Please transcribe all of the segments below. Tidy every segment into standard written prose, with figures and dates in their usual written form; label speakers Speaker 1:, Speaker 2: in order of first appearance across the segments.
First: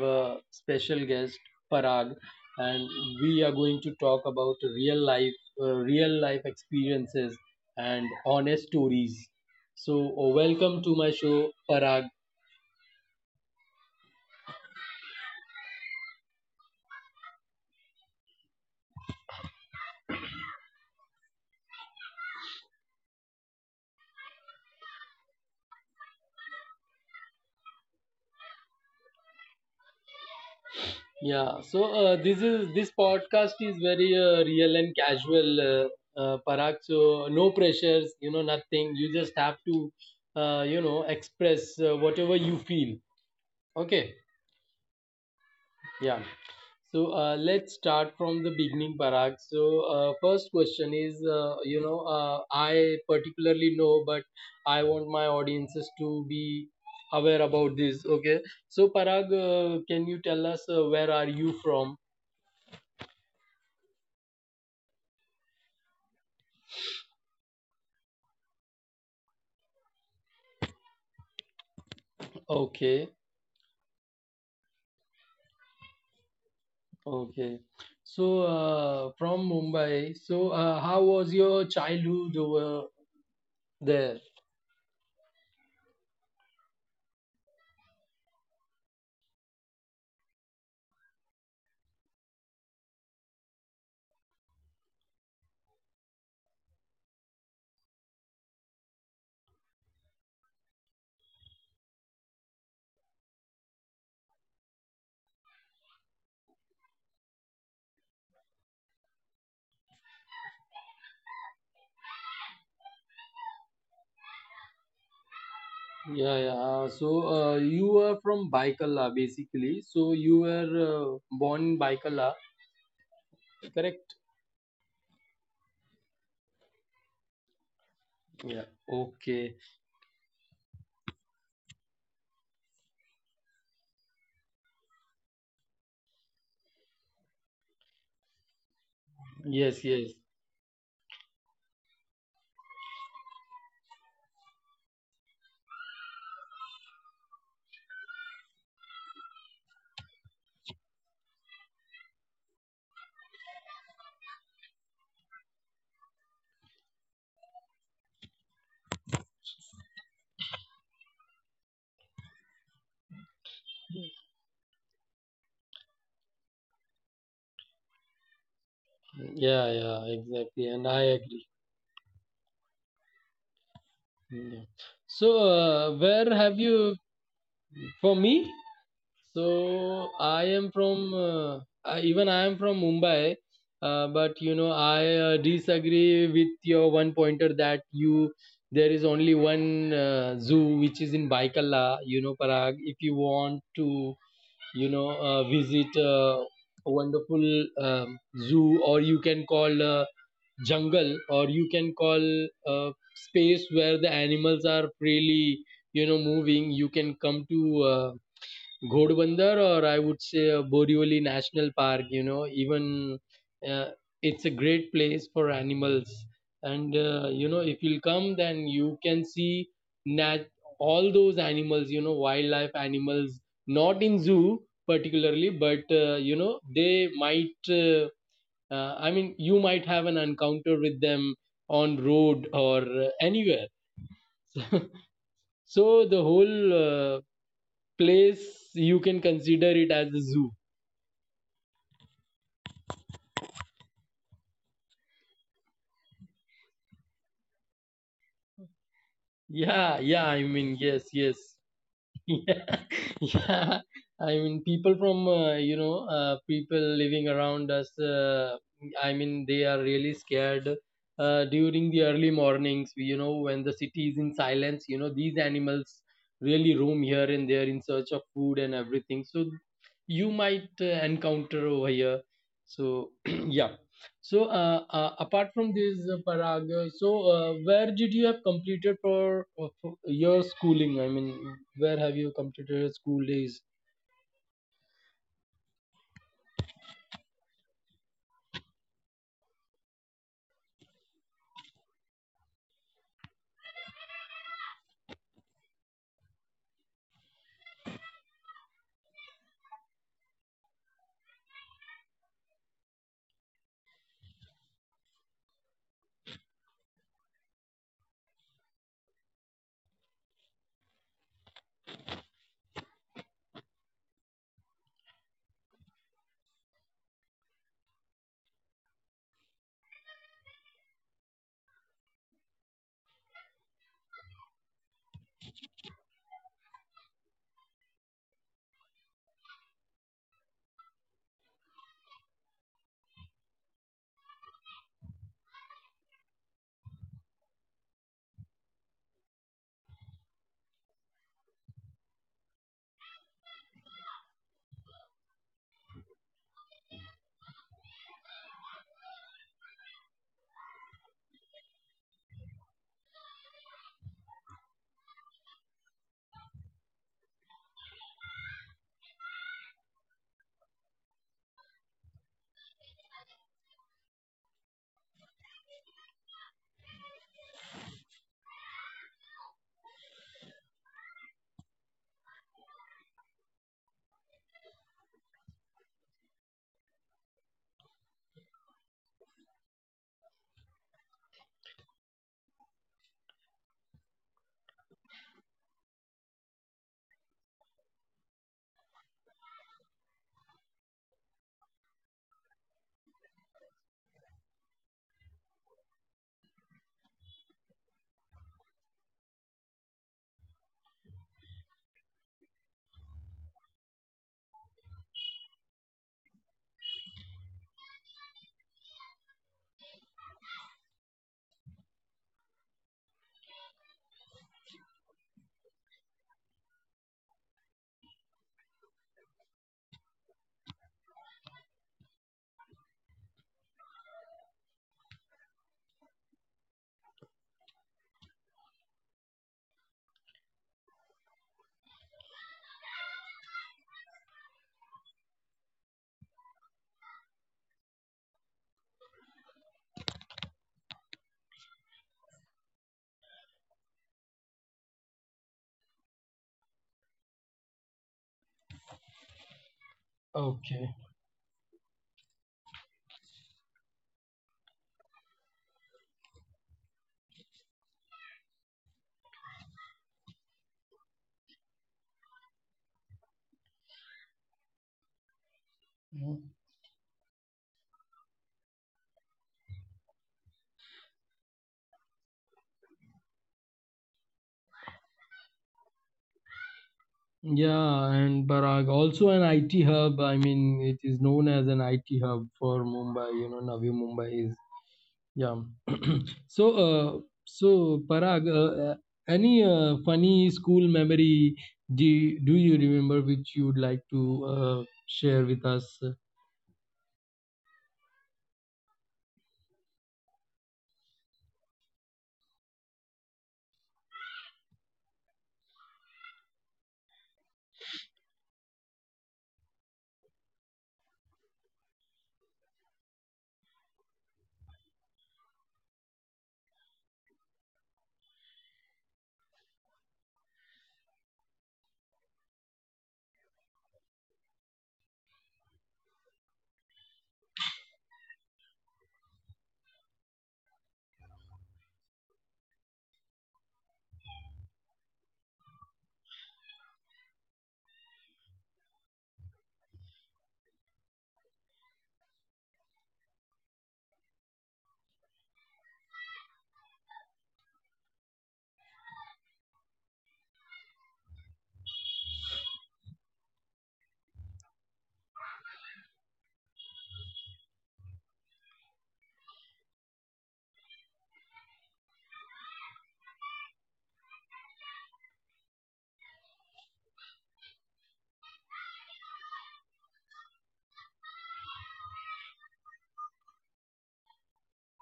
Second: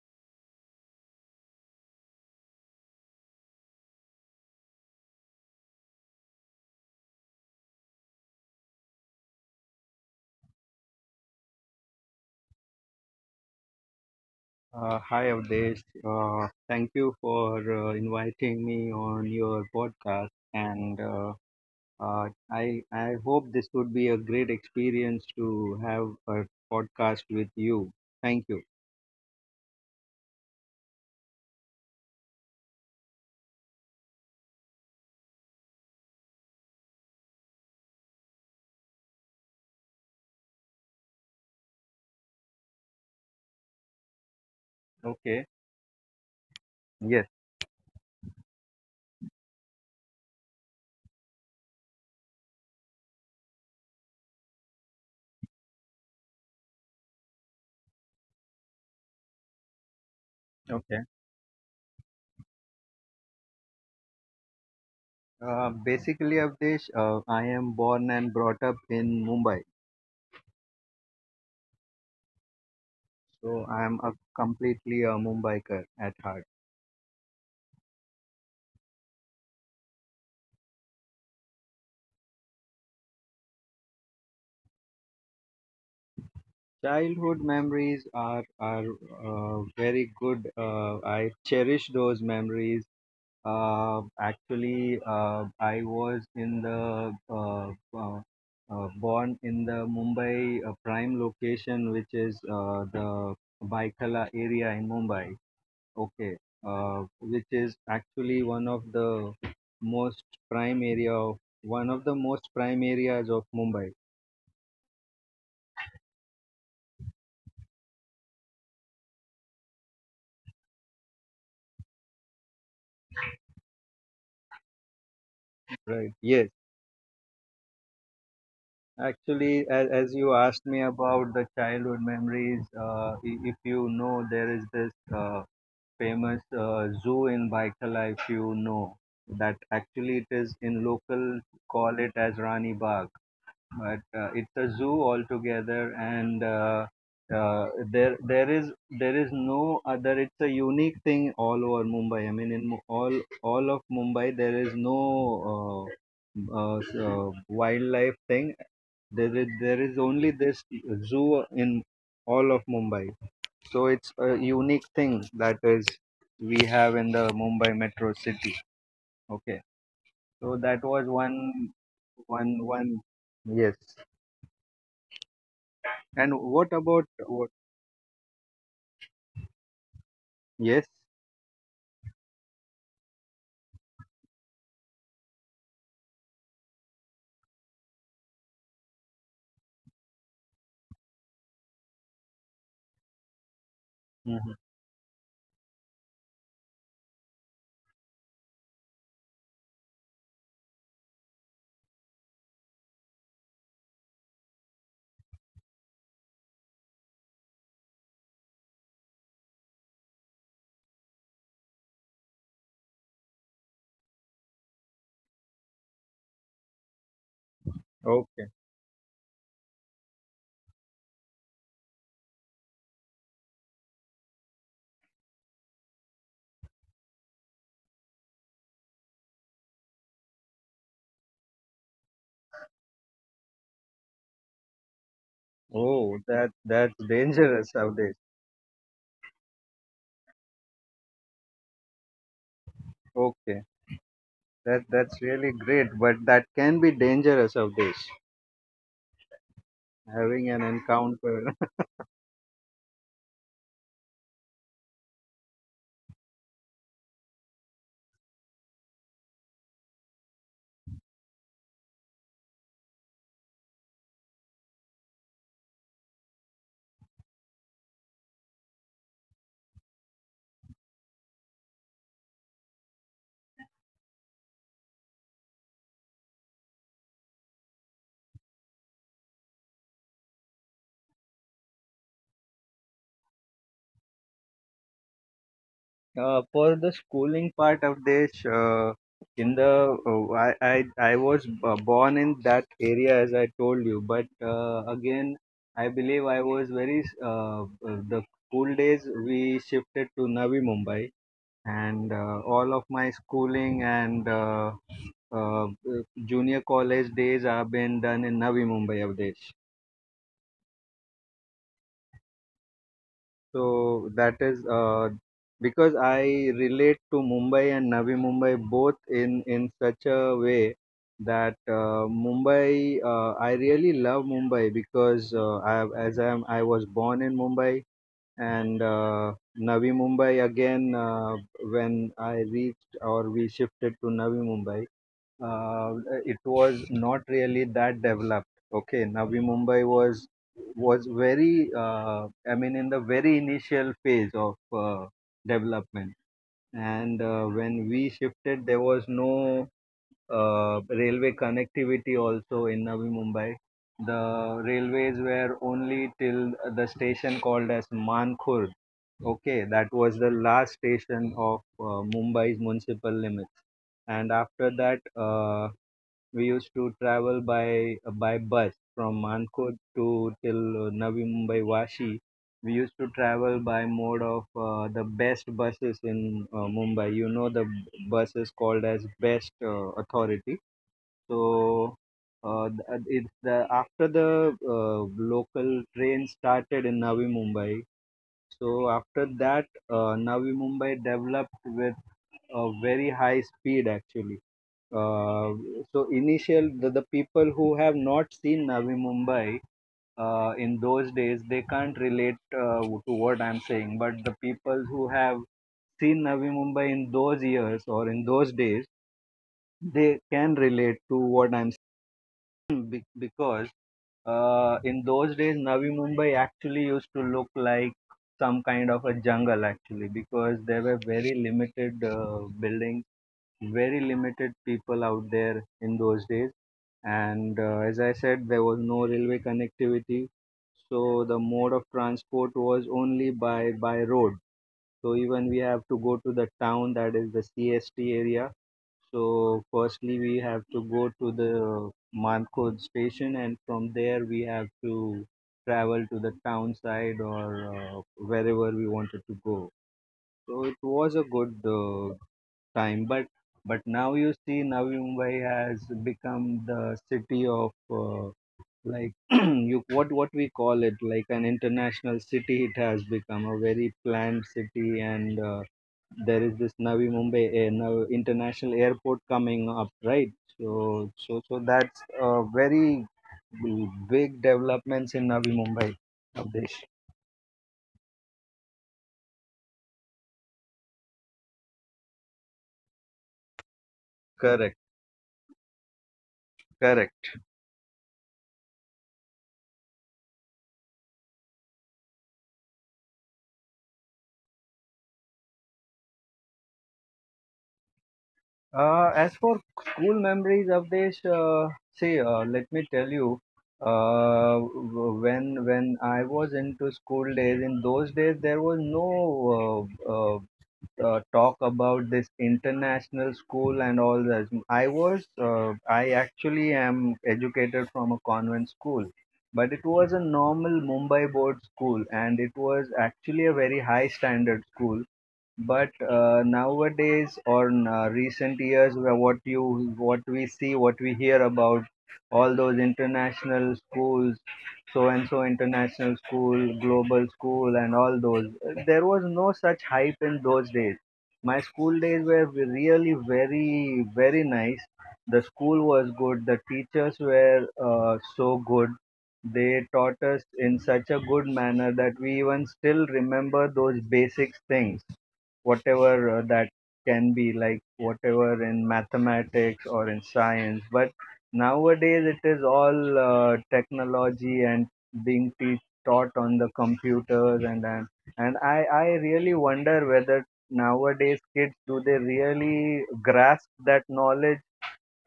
Speaker 1: a special guest, Parag, and we are going to talk about real life, experiences and honest stories. So, welcome to my show, Parag.
Speaker 2: Hi, Avdesh. Thank you for inviting me on your podcast, and I hope this would be a great experience to have a podcast with you. Thank you.
Speaker 1: Yeah. So this podcast is very real and casual, Parag. So no pressures, nothing. You just have to, express whatever you feel. Okay.
Speaker 2: Okay.
Speaker 1: Yeah. So
Speaker 2: Yes.
Speaker 1: let's start from the beginning, Parag. So first question is, I particularly know, but I want my audiences to be aware about this. Okay. So Parag, can you tell us where are
Speaker 2: Okay.
Speaker 1: you from?
Speaker 2: Basically, Avdesh, I am born and brought up in Mumbai,
Speaker 1: Okay.
Speaker 2: so I am a completely a Mumbaiker at heart.
Speaker 1: Okay. So from Mumbai. So how was your childhood over there?
Speaker 2: Childhood memories are very good. I cherish those memories. I was in the born in the Mumbai prime location, which is the Baikala area in Mumbai. Okay, which is actually most prime area of one of the most prime areas of Mumbai.
Speaker 1: Yeah, yeah. So you are from Baikala, basically. So you were born in Baikala, correct?
Speaker 2: Right. Yes.
Speaker 1: Yeah. Okay.
Speaker 2: Actually, as you asked me about the childhood memories, if you know, there is this famous zoo in Baikal, if you know that
Speaker 1: Yes, yes.
Speaker 2: actually it is in local, call it as Rani Bagh, but it's a zoo altogether, and uh, uh, there there is there is no other. It's a unique thing all over Mumbai. All of Mumbai, there is no. Uh, wildlife thing. There is only this zoo in all of Mumbai, so it's a unique thing that is we have in the Mumbai metro city. Okay.
Speaker 1: Yeah, yeah.
Speaker 2: So that
Speaker 1: Exactly.
Speaker 2: was
Speaker 1: And I
Speaker 2: one
Speaker 1: agree.
Speaker 2: one one Yes.
Speaker 1: Hmm. Yeah. So
Speaker 2: And what
Speaker 1: where have
Speaker 2: about
Speaker 1: you?
Speaker 2: what?
Speaker 1: For me? So
Speaker 2: Yes?
Speaker 1: I am from even I am from Mumbai, but I disagree with your one pointer that you there is only one zoo which is in Baikala. Parag, if you want to
Speaker 2: Hmm.
Speaker 1: visit a wonderful um, zoo, or you can call jungle, or you can call space where the animals are freely moving. You can come to Ghodbunder, or I would say Borivali National Park. Even uh, it's a great place for animals. And if you'll
Speaker 2: Okay.
Speaker 1: come, then you can see nat- all those animals, wildlife animals, not in zoo particularly, but, they might, I mean, you might have an encounter with them on road or anywhere.
Speaker 2: Oh,
Speaker 1: So
Speaker 2: that
Speaker 1: the whole
Speaker 2: that's dangerous nowadays.
Speaker 1: place, you can consider it as a zoo.
Speaker 2: Okay. That that's really great, but that can be dangerous nowadays.
Speaker 1: Yeah,
Speaker 2: Having
Speaker 1: yeah,
Speaker 2: an
Speaker 1: I mean, yes,
Speaker 2: encounter.
Speaker 1: yes. Yeah, yeah. I mean, people from, people living around us, I mean, they are really scared during the early mornings. When the city is in silence, these animals really roam here and there in search of food and everything. So you might encounter over here. So, yeah. So, apart from this, Parag, where did you have completed for your schooling? I mean, where have you completed your school days?
Speaker 2: For the schooling part of this, in the I was born in that area as I told you, but again I believe I was very the school days we shifted to Navi Mumbai, and all of my schooling and uh, junior college days have been done in Navi Mumbai of this. So that is because I relate to Mumbai and Navi Mumbai both in such a way that Mumbai, I really love Mumbai because I as I am I was born in Mumbai, and Navi Mumbai again, when I reached or we shifted to Navi Mumbai uh, it was not really that developed. Okay, Navi Mumbai was very, I mean, in the very initial phase of development. And when we shifted, there was no railway connectivity also in Navi Mumbai. The railways were only till the station called as Mankhurd. Okay, that was the last station of Mumbai's municipal limits. And after that, we used to travel by bus from Mankod to till Navi Mumbai Vashi. We used to travel by mode of the best buses in Mumbai. You know the bus is called as best authority. So th- it's the after the local train started in Navi Mumbai. So after that, Navi Mumbai developed with a very high speed actually. Uh, so initial the people who have not seen Navi Mumbai in those days, they can't relate to what I'm saying. But the people who have seen Navi Mumbai in those years or in those days, they can relate to what I'm saying, because in those days Navi Mumbai actually used to look like some kind of a jungle actually, because there were very limited buildings, very limited people out there in those days. And as I said, there was no railway connectivity, so the mode of transport was only by road. So even we have to go to the town, that is the CST area, so firstly we have to go to the Mankod station, and from there we have to travel to the town side or wherever we wanted to go. So it was a good
Speaker 1: Okay.
Speaker 2: time, but now you see, Navi Mumbai has become the city of like, you what we call it, like an international city. It has become a very planned city, and there is this Navi
Speaker 1: Mhm.
Speaker 2: Mumbai now international airport coming up, right? So that's a very big developments in Navi Mumbai, Abdesh.
Speaker 1: Yeah, and Parag, also an IT hub. I mean, it is known as an IT hub for Mumbai. Navi Mumbai
Speaker 2: Correct,
Speaker 1: is. Yeah. so,
Speaker 2: correct.
Speaker 1: uh, so Parag, any funny school memory, do you remember, which you would like to share with us?
Speaker 2: As for school memories, Avdesh, see, let me tell you, when I was into school days, in those days there was no talk about this international school and all that. I actually am educated from a convent school, but it was a normal Mumbai board school, and it was actually a very high standard school. But nowadays, or in, recent years, where what we see, what we hear about all those international schools, so and so international school, global school, and all those, there was no such hype in those days. My school days were really very very nice. The school was good. The teachers were so good. They taught us in such a good manner that we even still remember those basic things, whatever that can be, like whatever in mathematics or in science. But nowadays it is all technology, and being taught on the computers, and I really wonder whether nowadays kids, do they really grasp that knowledge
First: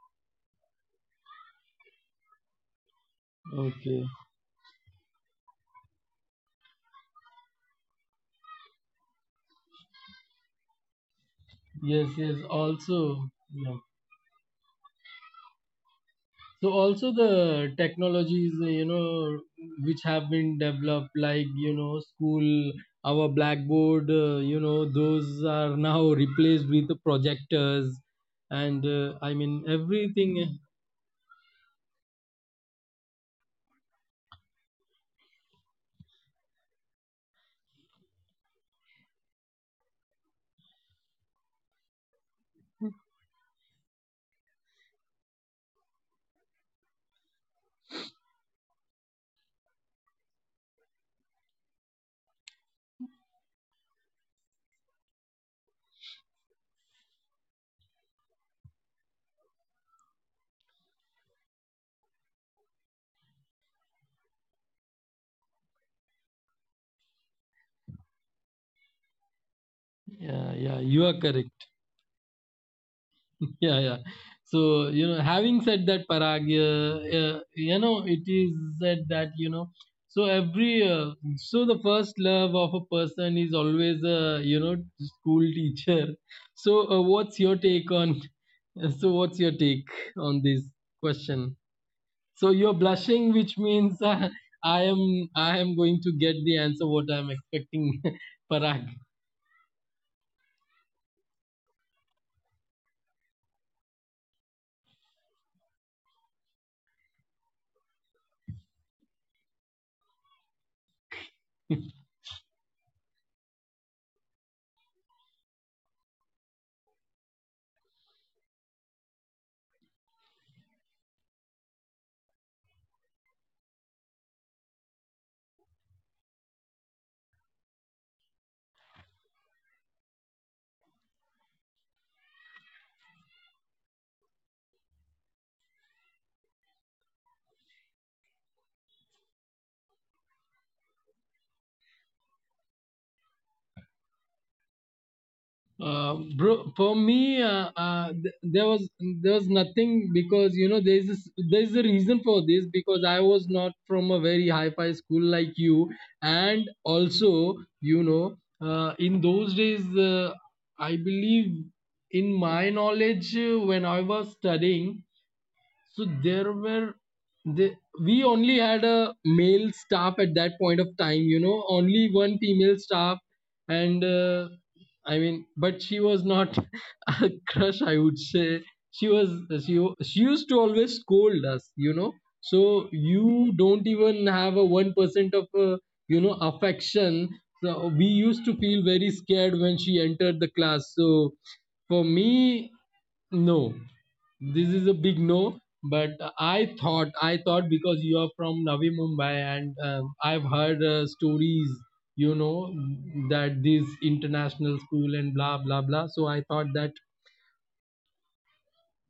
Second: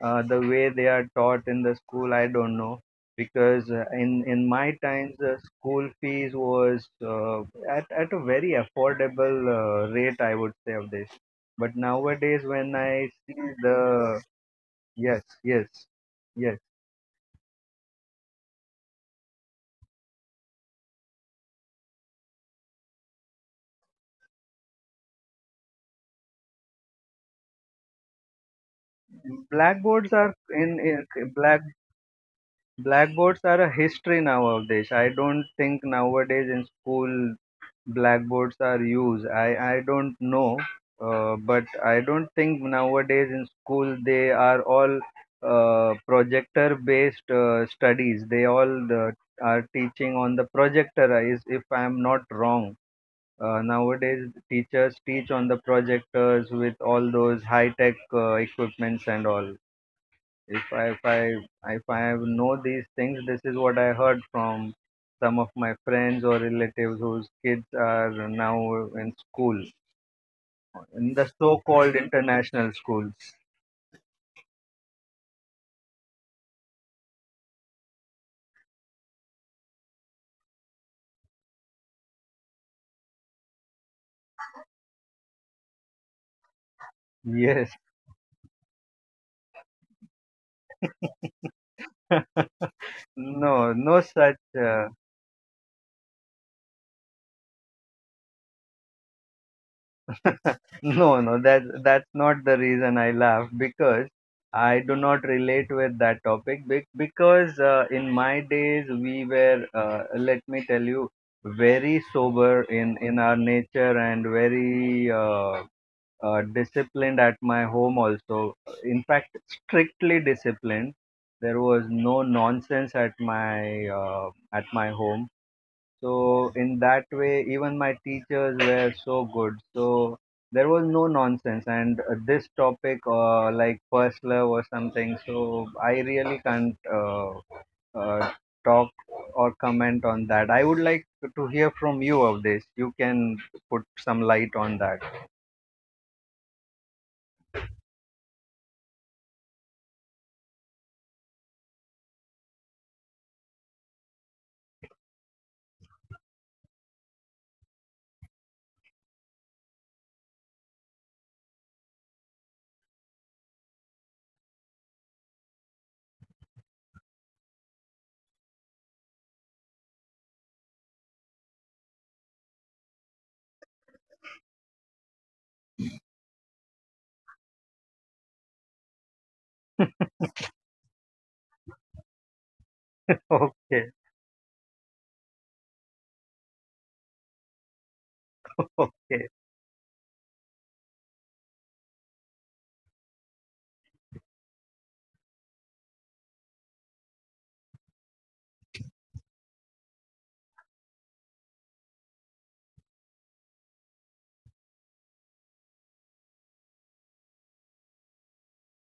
Speaker 2: the way they are taught in the school? I don't know, because
Speaker 1: Okay.
Speaker 2: in my times the school fees was uh, at a very affordable rate, I would say of this. But
Speaker 1: Yes,
Speaker 2: nowadays
Speaker 1: yes.
Speaker 2: when I see
Speaker 1: Also,
Speaker 2: the
Speaker 1: yeah.
Speaker 2: yes, yes, yes,
Speaker 1: So also the technologies, which have been developed, like, school, our blackboard, those are now replaced with the projectors. And I mean,
Speaker 2: blackboards are
Speaker 1: everything.
Speaker 2: in black blackboards are a history now of this. I don't think nowadays in school blackboards are used. I don't know, but I don't think nowadays in school, they are all projector based studies. They all are teaching on the projector. Is, if I am not wrong. Nowadays, teachers teach on the projectors with all those high tech equipments and all. if I if I if I know these things, this is what I heard from some of my friends or relatives whose kids are now in school,
Speaker 1: Yeah,
Speaker 2: in
Speaker 1: yeah,
Speaker 2: the
Speaker 1: you are
Speaker 2: so-called
Speaker 1: correct.
Speaker 2: international schools.
Speaker 1: Yeah, yeah. So, having said that, Parag, it is said that, so every uh, so the first love of a person is always a, you know school teacher. so uh, what's your
Speaker 2: Yes,
Speaker 1: take on what's your take on this question? So you're blushing, which
Speaker 2: no, no
Speaker 1: means
Speaker 2: such.
Speaker 1: i am I am going to get the answer what I'm expecting. Parag.
Speaker 2: No, no, that's not the reason I laugh, because I do not relate with that topic, because in my days we were let me tell you, very sober in our nature, and very disciplined at my home also. In fact, strictly disciplined. There was no nonsense at my home, so in that way, even my teachers were so good. So there was no nonsense. And this topic, like first love or something, so I really can't uh, talk or comment on that. I would like to hear from you of this. You can put some light on that.
Speaker 1: Bro, for me, there was nothing, because there's a reason for this, because I was not from a very high-fi school like you. And also, in those days, I believe, in my knowledge, when I was studying, so there were the we only had a male staff at that point of time, only one female staff. And I mean, but she was not a crush. I would say she was she wa- she used to always scold us. So you don't
Speaker 2: Okay.
Speaker 1: even have a 1% of affection. So we used to feel very
Speaker 2: Okay.
Speaker 1: scared when she entered the class. So for me, no. This is a big no. But I thought, because you are from Navi Mumbai, and I've heard stories, you know, that this international school, and blah blah blah. So I thought that,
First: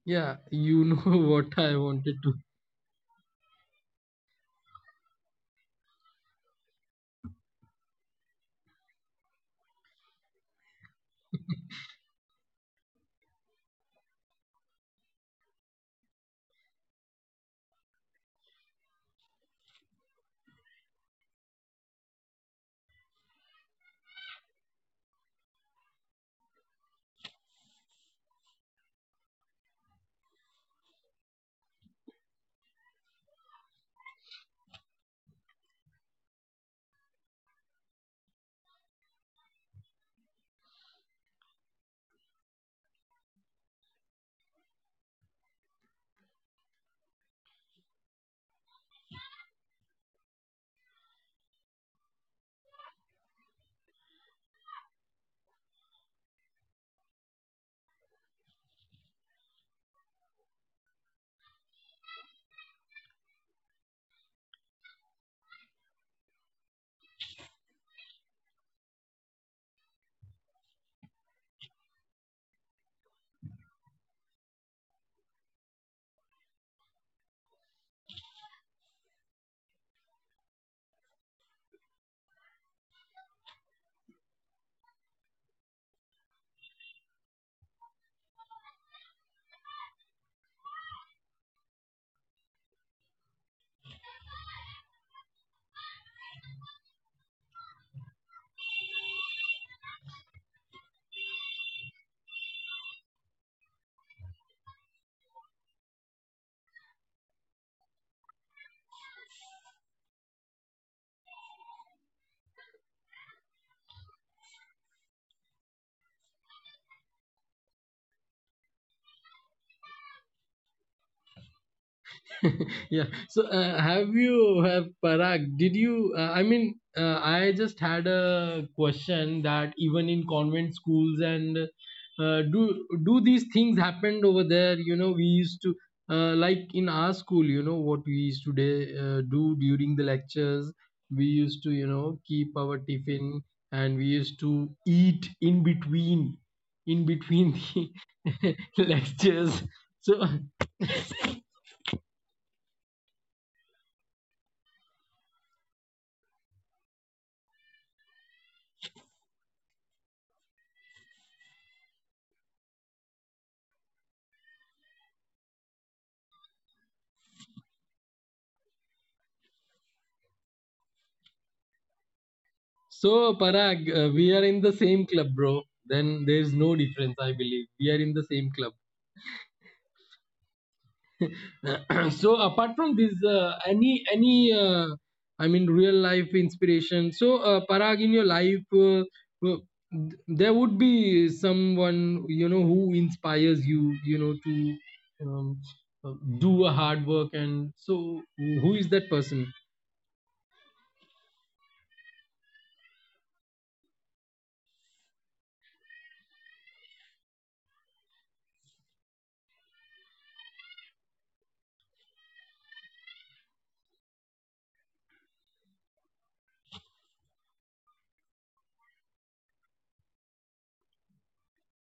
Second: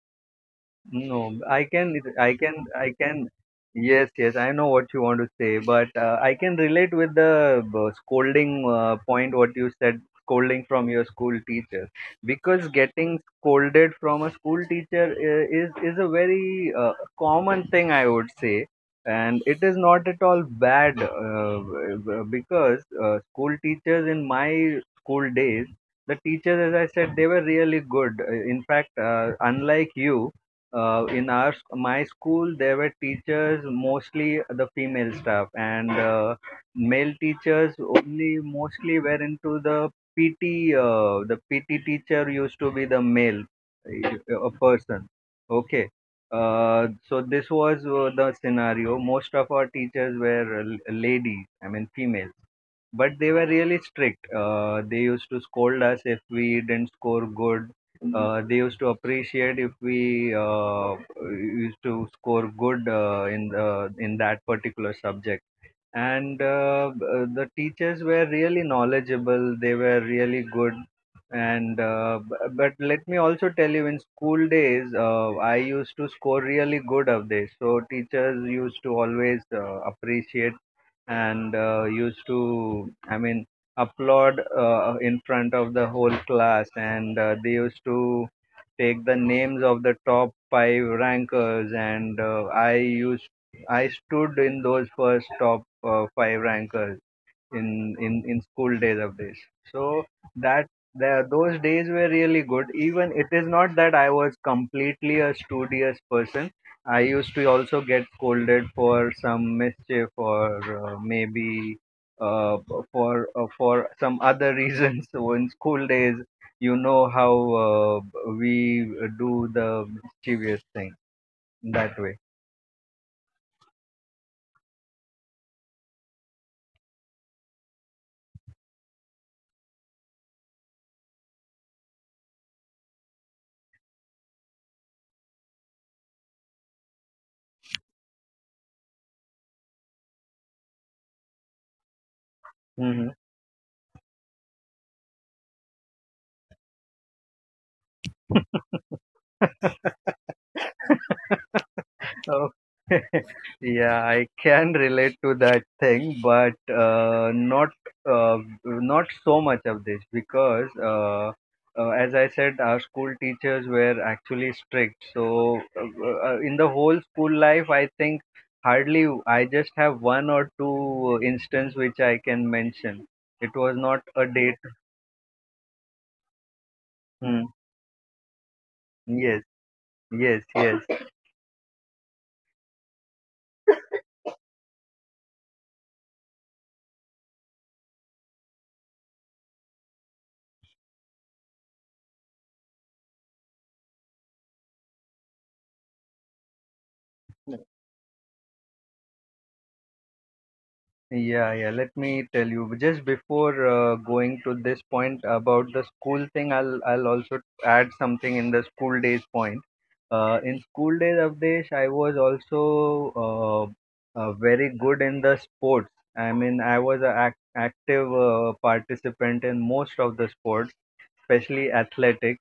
Speaker 1: yeah,
Speaker 2: No,
Speaker 1: what
Speaker 2: I
Speaker 1: I
Speaker 2: can,
Speaker 1: wanted to...
Speaker 2: I can, I can. Yes, yes, I know what you want to say, but I can relate with the scolding point what you said, scolding from your school teacher, because getting scolded from a school teacher is a very common thing, I would say, and it is not at all bad because school teachers in my school days, the teachers, as I said, they were really good. In fact, unlike you, in our my school there were teachers mostly the female staff, and male teachers only mostly were into the pt the PT teacher used to be the male a person, okay. So this was the scenario. Most of our teachers were ladies, I mean female, but they were really strict. They used to scold us if we didn't score good. They used to appreciate if we used to score good in the in that particular subject. And the teachers were really knowledgeable, they were really good. And but let me also tell you, in school days I used to score really good of this, so teachers used to always appreciate, and used to I mean applaud in front of the whole class, and they used to take the names of the top 5 rankers, and I stood in those first top five rankers in school days of this. So that, the, those days were really good. Even it is not that I was completely a studious person, I used to also get scolded for some mischief or maybe uh, for some other reasons. so in school days, you know how uh, we do the mischievous thing, that way.
Speaker 1: Yeah. Have you have Parag, did you, I mean, I just had a question that even in convent schools, and do these things happened over there? We used to, like in our school, what we used to day, do during the lectures, we used to keep
Speaker 2: Mm-hmm.
Speaker 1: our tiffin, and we used to eat in between the lectures, so.
Speaker 2: Oh, yeah, I can relate to that thing, but not uh, not so much of this because, as I said, our school teachers were actually strict. So, in the whole school life, I think hardly I just have one or two instance which I can mention. It was
Speaker 1: So,
Speaker 2: not a
Speaker 1: Parag,
Speaker 2: date.
Speaker 1: we are in the same club, bro. Then there is no
Speaker 2: Hmm.
Speaker 1: difference, I believe. We are in the same club.
Speaker 2: Yes, yes, yes.
Speaker 1: So, apart from this, any I mean, real life inspiration. So, Parag, in your life, uh, there would be someone, who inspires you, to uh, do a hard work. And so, who is that person?
Speaker 2: Yeah, yeah. Let me tell you. Just before going to this point about the school thing, I'll also add something in the school days point. In school days, Avdesh, I was also very good in the sports. I mean, I was an active participant in most of the sports, especially athletic.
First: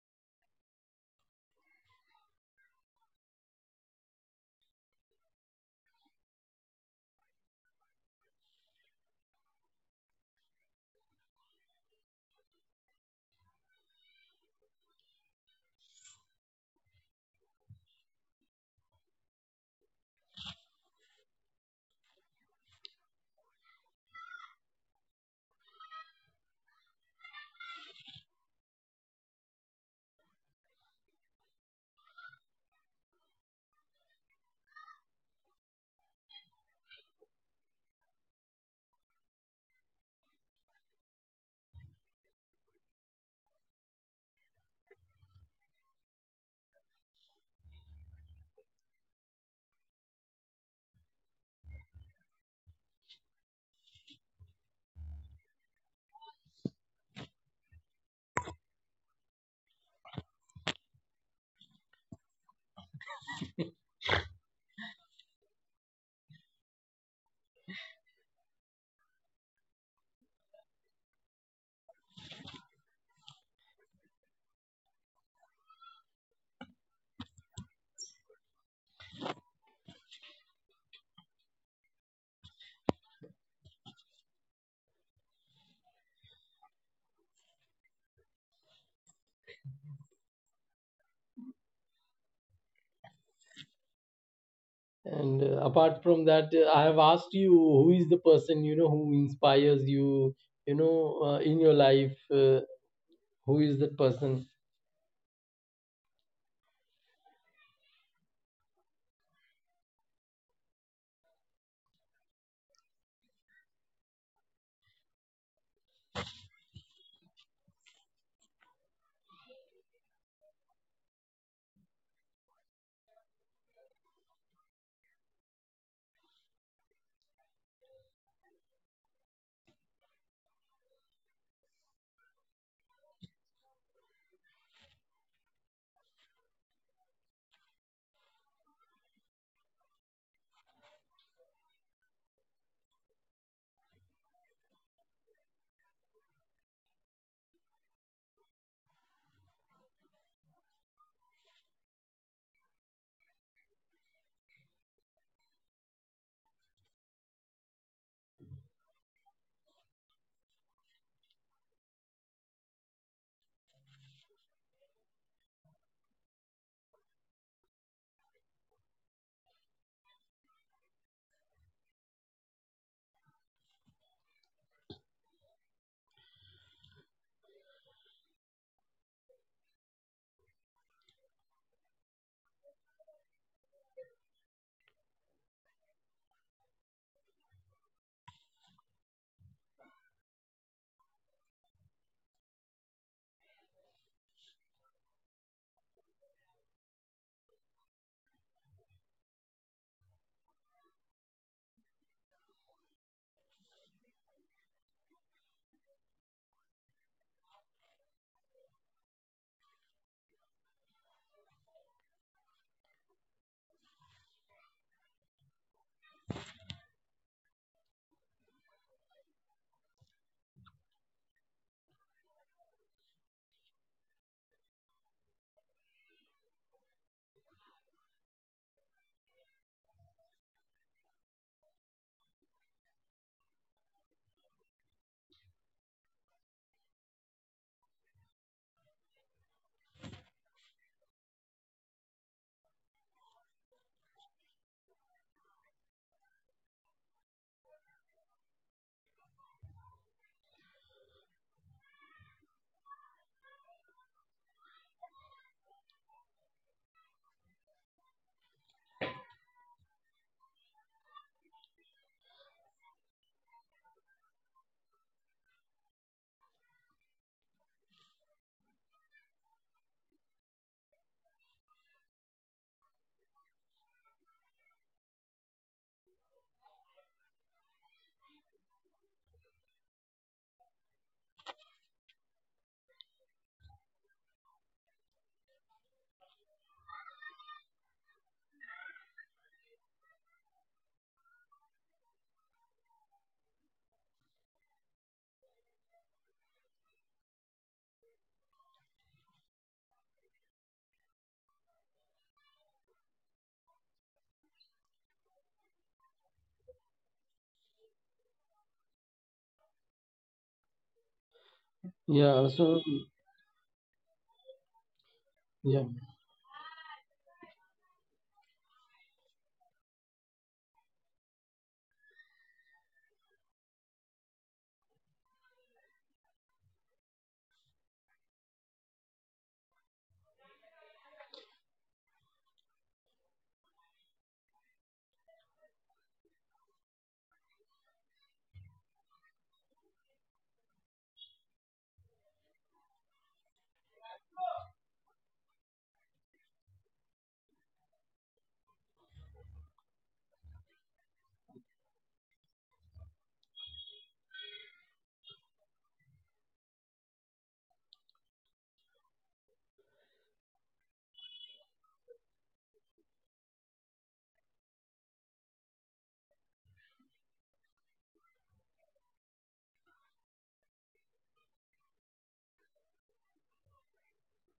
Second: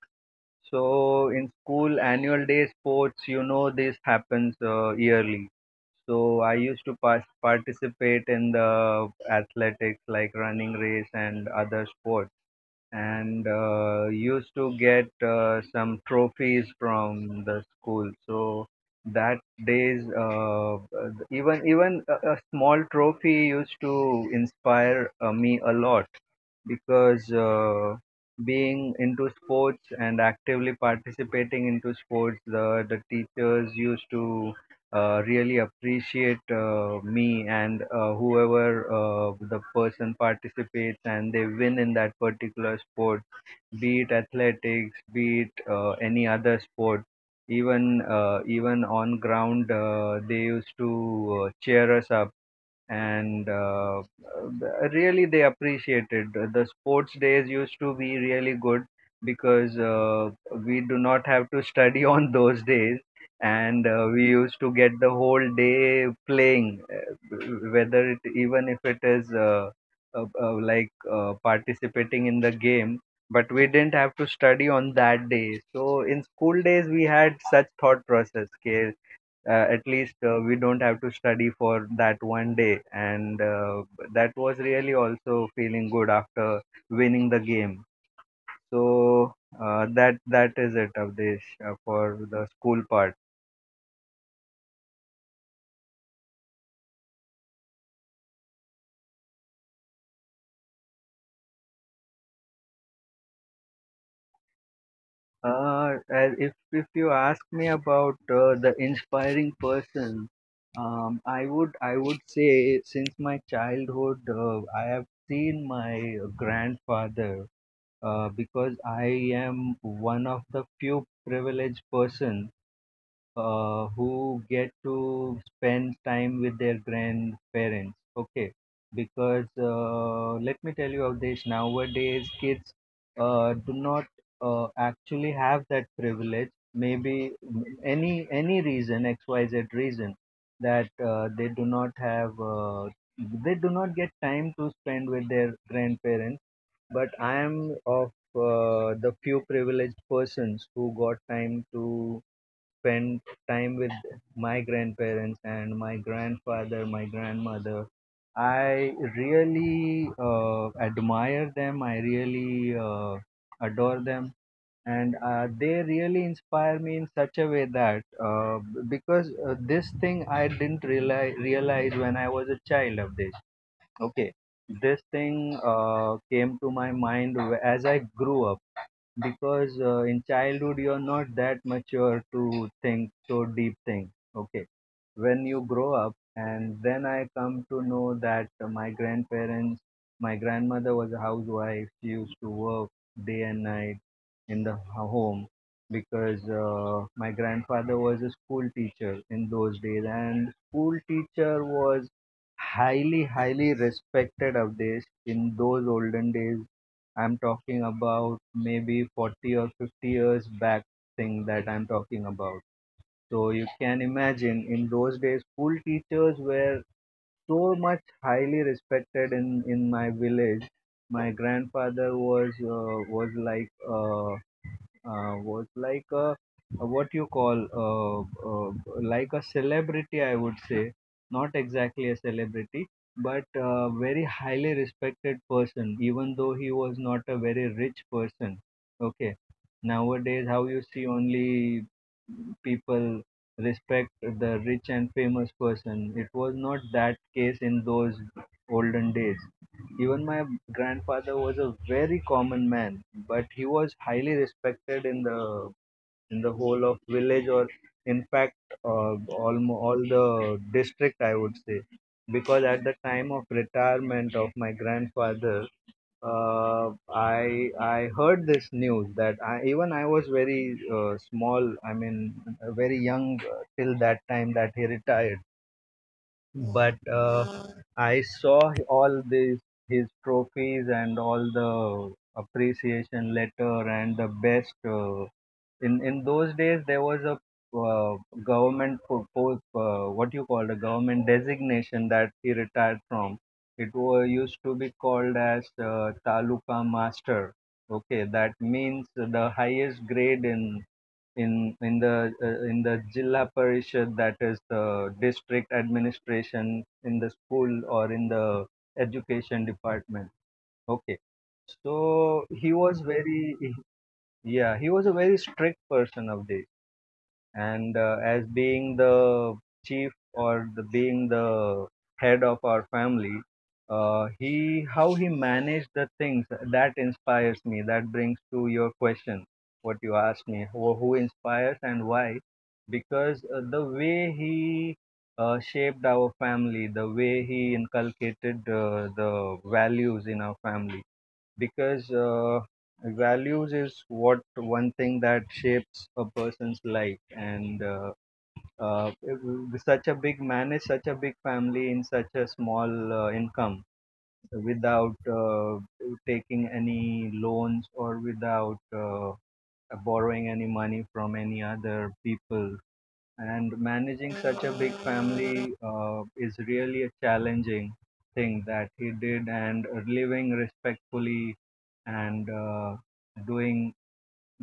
Speaker 2: So in school annual day sports, this happens yearly. So I used to participate in the athletics like running race and other sports, and used to get some trophies from the school. So that days, even a small trophy used to inspire me a lot, because being into sports and actively participating into sports, the teachers used to really appreciate me, and whoever the person participates and they win in that particular sport, be it athletics, be it any other sport. Even even on ground, they used to cheer us up, and really they appreciated. The sports days used to be really good, because we do not have to study on those days, and we used to get the whole day playing, whether it, even if it is like participating in the game, but we didn't have to study on that day. So in school days we had such thought process. Okay, at least we don't have to study for that one day, and that was really also feeling good after winning the game. So that is it, Avdesh, for the school part.
Speaker 1: And apart from that, I have asked you who is the person, who inspires you, in your life. Who is that person?
Speaker 2: Uh, as- if if you ask me about the inspiring person, I would say, since my childhood I have seen my grandfather, because I am one of the few privileged person who get to spend time with their grandparents. Okay, because let me tell you, Avdesh, nowadays kids do not actually have that privilege. Maybe any reason, XYZ reason, that they do not have. They do not get time to spend with their grandparents, but I am of the few privileged persons who got time to spend time with my grandparents and my grandfather, my grandmother. I really admire them. I really adore them. And they really inspire me in such a way that, because this thing I didn't realize when I was a child of this. Okay, this thing came to my mind as I grew up, because in childhood you're not that mature to think so deep things. Okay, when you grow up. And then I come to know that my grandparents, my grandmother was a housewife. She used to work day and night in the home, because my grandfather was a school teacher in those days, and school teacher was highly, highly respected of this in those olden days. I'm talking about maybe 40 or 50 years back thing that I'm talking about. So you can imagine, in those days, school teachers were so much highly respected in my village. My grandfather was, a was like a, what you call, uh, uh, like a celebrity, I would say. Not exactly a celebrity, but a very highly respected person, even though he was not a very rich person. Okay, nowadays how you see, only people respect the rich and famous person. It was not that case in those olden days. Even my grandfather was a very common man, but he was highly respected in the whole of village, or in fact uh, all the district, I would say. Because at the time of retirement of my grandfather, I heard this news that, I, even I was very small, I mean very young, till that time that he retired, but I saw all these his trophies and all the appreciation letter and the best. In those days, there was a uh, government proposed, what you call, a government designation that he retired from. It was used to be called as taluka master. Okay, that means the highest grade in the Jilla Parishad, that is the district administration in the school or in the education department. Okay,
Speaker 1: Yeah.
Speaker 2: so
Speaker 1: So,
Speaker 2: he was very, yeah, he was a very
Speaker 1: yeah,
Speaker 2: strict person of the. And as being the chief, or the being the head of our family, he how he managed the things that inspires me, that brings to your question what you asked me, who inspires and why. Because the way he shaped our family, the way he inculcated the values in our family, because values is what one thing that shapes a person's life. And such a big man is such a big family in such a small income, without taking any loans, or without borrowing any money from any other people, and managing such a big family is really a challenging thing that he did, and living respectfully, and doing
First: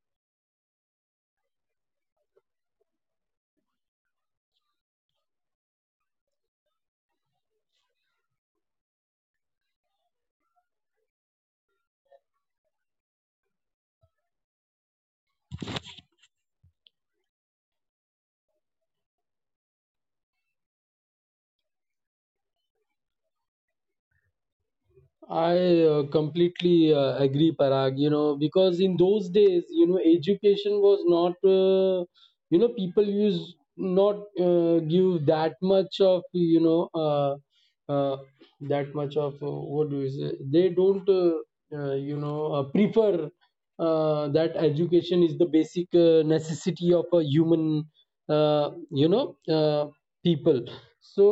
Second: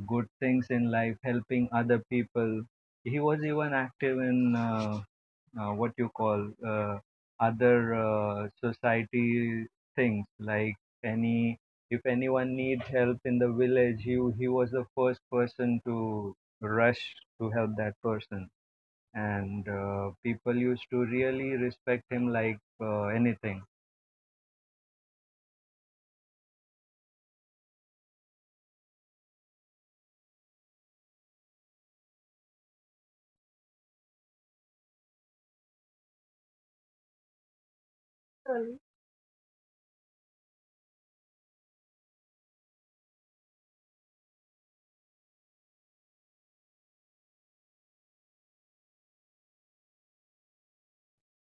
Speaker 2: good things in life, helping other people. He was even active in what you call, other society things, like, any if anyone needs help in the village, he was the first person to rush to help that person, and people used to really respect him like anything.
Speaker 1: I completely agree, Parag. Because in those days, education was not, people used not give that much of, uh, that much of, what do you say? They don't, prefer. That education is the basic necessity of a human, uh, you know uh, people. so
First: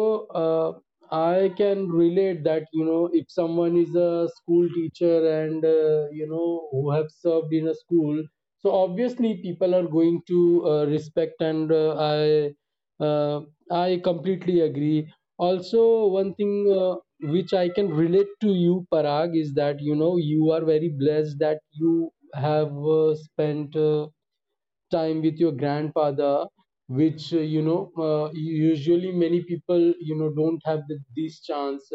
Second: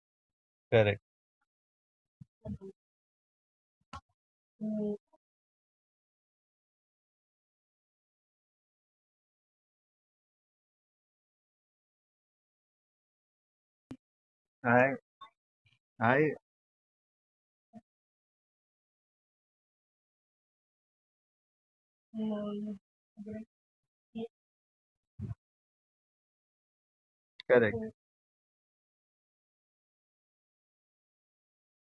Speaker 1: uh,
Speaker 2: Correct.
Speaker 1: I can relate that, if someone is a school teacher, and who have served in a school, so obviously people are going to respect. And uh, i uh, i completely
Speaker 2: I
Speaker 1: agree. Also, one
Speaker 2: I.
Speaker 1: thing, which I can relate to you, Parag, is that, you are very blessed that you have spent time with your grandfather, which,
Speaker 2: Correct.
Speaker 1: usually many people, don't have this chance.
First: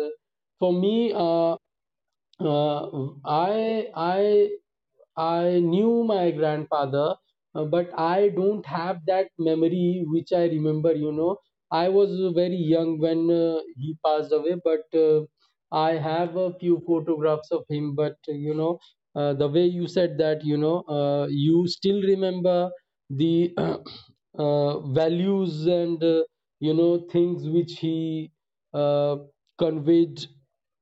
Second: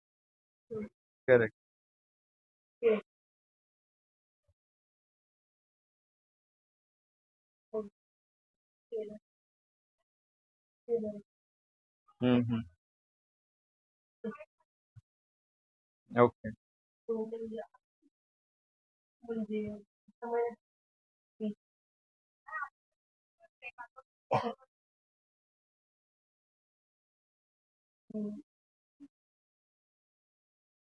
Speaker 1: For me,
Speaker 2: Correct.
Speaker 1: uh, I I knew my grandfather, but I don't have that memory which I remember. I was very
Speaker 2: Mm-hmm.
Speaker 1: young when he passed away, but I have a few photographs of him. But the way you said that, you still remember the values, and, things which he uh, conveyed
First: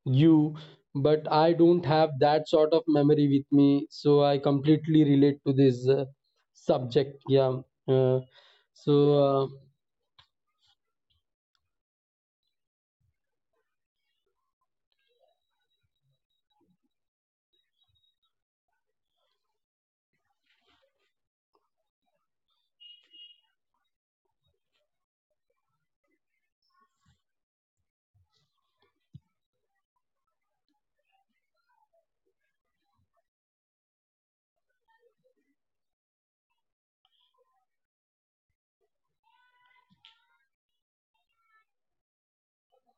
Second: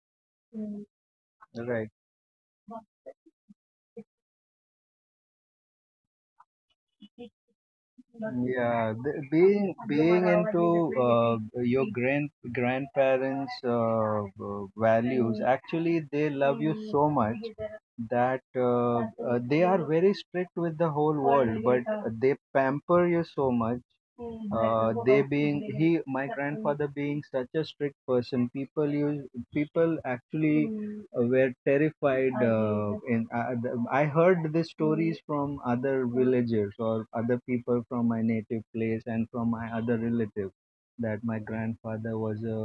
Speaker 1: you. But I don't
Speaker 2: Okay.
Speaker 1: have that sort of memory with me, so I completely relate to this subject.
Speaker 2: Right.
Speaker 1: Yeah. uh,
Speaker 2: Yeah,
Speaker 1: so uh,
Speaker 2: being into uh, your grandparents' values, actually they love you so much that, they are very strict with the whole world, but they pamper you so much. They being he, my grandfather being such a strict person, people actually were terrified. I heard the stories from other villagers or other people from my native place and from my other relatives that my grandfather was a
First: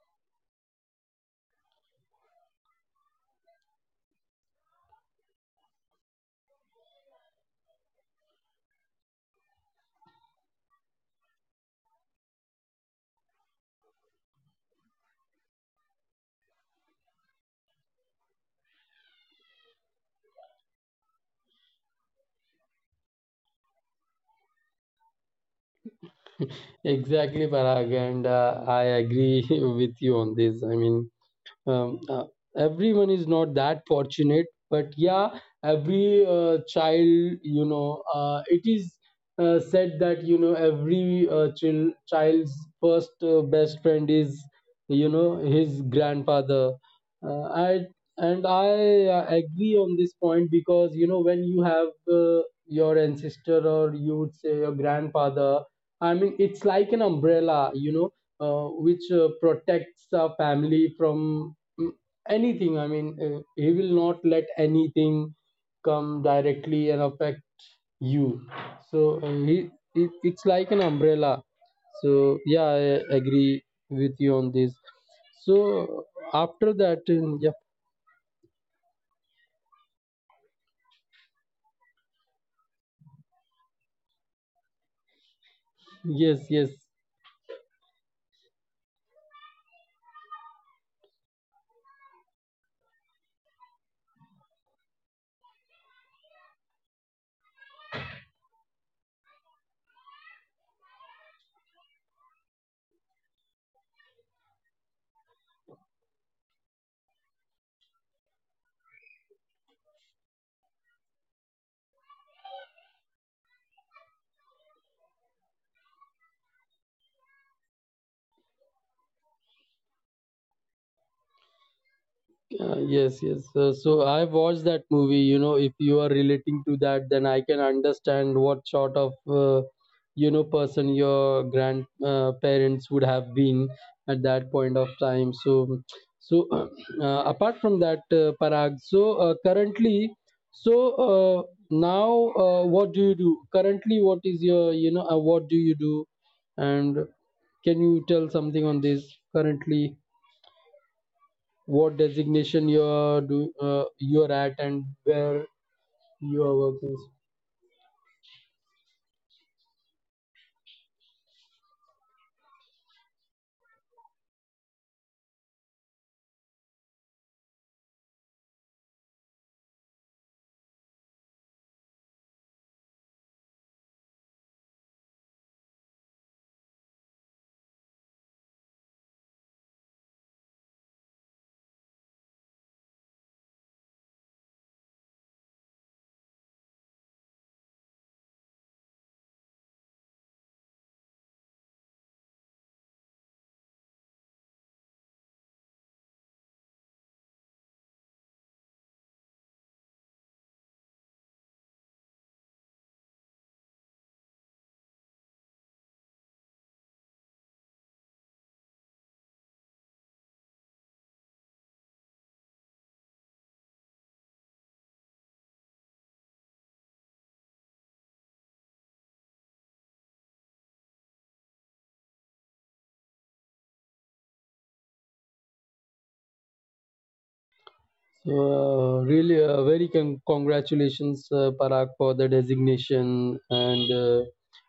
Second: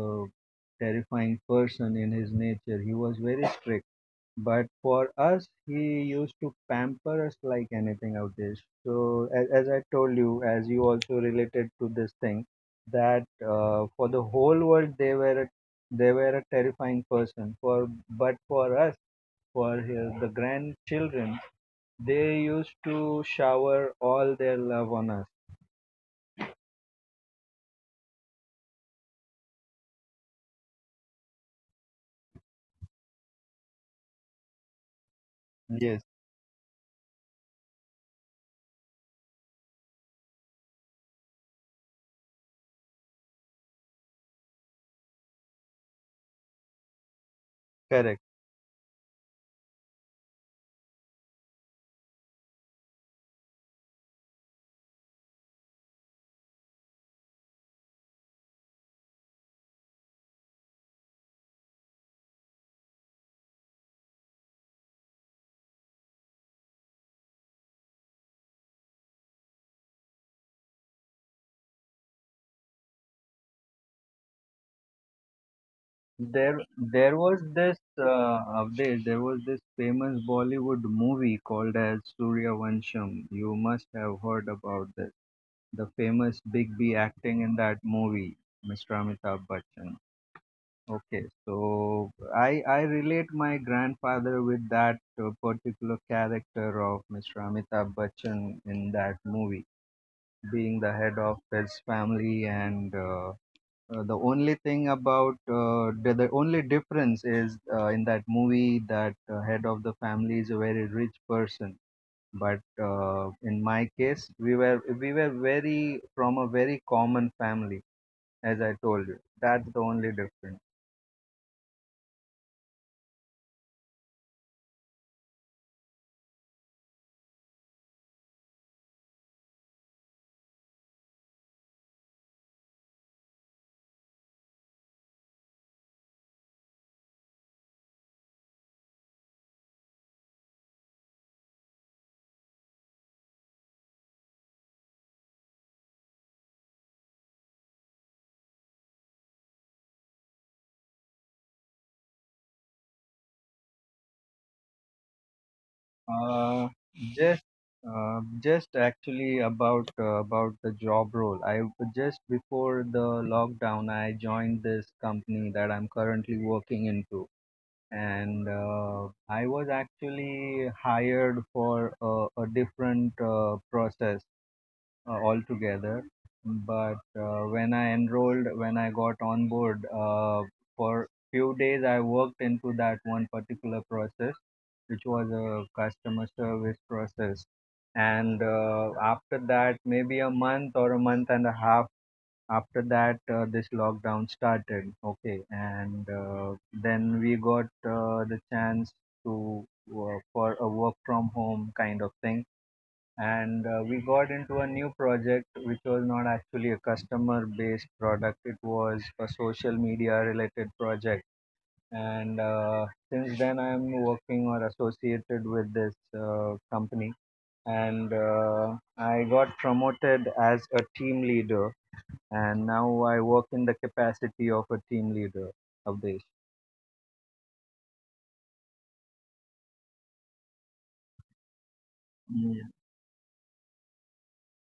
Speaker 2: terrifying person in his nature. He was very strict, but for us, he used to pamper us like anything out there. So, as I told you, as you also related to this thing, that for the whole world they were a terrifying person. For but for us, for his, the grandchildren, they used to shower all their love on us.
Speaker 1: exactly, Parag, and I agree with you on this. I mean, um, uh, everyone is not that fortunate, but yeah,
Speaker 2: Yes,
Speaker 1: every child, it is said that, every child's first best friend is, his grandfather. Uh, I,
Speaker 2: correct.
Speaker 1: and I agree on this point, because, when you have, uh, your ancestor, or you would say, your grandfather. I mean, it's like an umbrella, which protects a family from, mm, anything. I mean, he will not let anything come directly and affect you. So uh, he it's like an umbrella, so yeah, I agree with you on this. So
Speaker 2: There,
Speaker 1: after
Speaker 2: there
Speaker 1: that,
Speaker 2: was
Speaker 1: yep.
Speaker 2: this Avdesh, there was this famous Bollywood movie called as Surya Vansham. You must have heard about this. The
Speaker 1: Yes,
Speaker 2: famous
Speaker 1: yes.
Speaker 2: Big B acting in that movie, Mr. Amitabh Bachchan. Okay, so I relate my grandfather with that particular character of Mr. Amitabh Bachchan in that movie, being the head of his family and. The only thing about the only difference is, in that movie that head of the family is a very rich person, but in my case we were very, from a very common family, as I told you. That's the only difference.
Speaker 1: Yes, yes. So, I watched that movie. If you are relating to that, then I can understand what sort of person your grandparents, parents, would have been at that point of time. So, apart from that, Parag. Currently, so uh, now, what do you do? Currently, what do you do? And can you tell something on this, currently? What designation you are, do you are at, and where you are
Speaker 2: uh,
Speaker 1: working.
Speaker 2: just uh, just actually about the job role, I, just before the lockdown, I joined this company that I'm currently working into, and I was actually hired for a different process altogether. But when I enrolled, when I got on board, for few days I worked into that one particular process, which was a customer service process. And after that, maybe a month or a month and a half after that, this lockdown started. Okay, and then we got the chance to work for a work from home kind of thing, and we got into a new project which was not actually a customer based product, it was a social media related project. And since then I am working or associated with this company, and I got promoted as a team leader, and now I work in the capacity of a team leader, Avdesh.
Speaker 1: So really, very congratulations, Parag, for the
Speaker 2: Mm-hmm.
Speaker 1: designation. And uh,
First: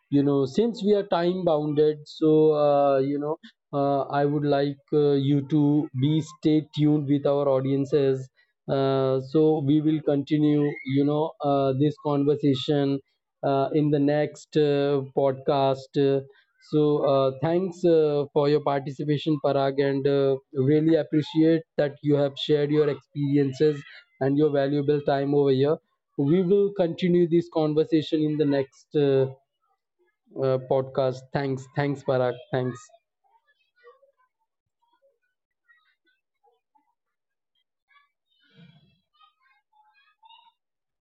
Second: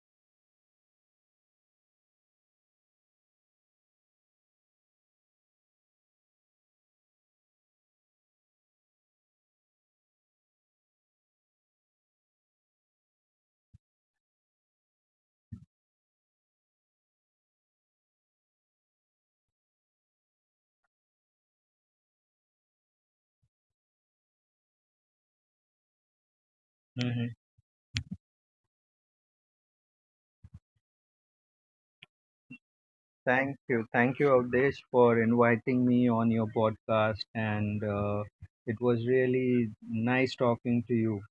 Speaker 1: you know, since we are time bounded, so I would like you to be stay tuned with our audiences. So we will continue, this conversation, in the next podcast. Thanks, for your participation, Parag, and really appreciate that you have shared your experiences and your valuable time over here. We will continue this conversation in the next, podcast. Thanks, thanks, Parag. Thanks.
Speaker 2: Thank you. Thank you, Avdesh, for inviting me on your podcast. And it was really nice talking to you.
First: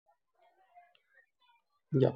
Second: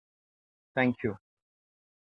Speaker 2: Thank you.
Speaker 1: Yeah.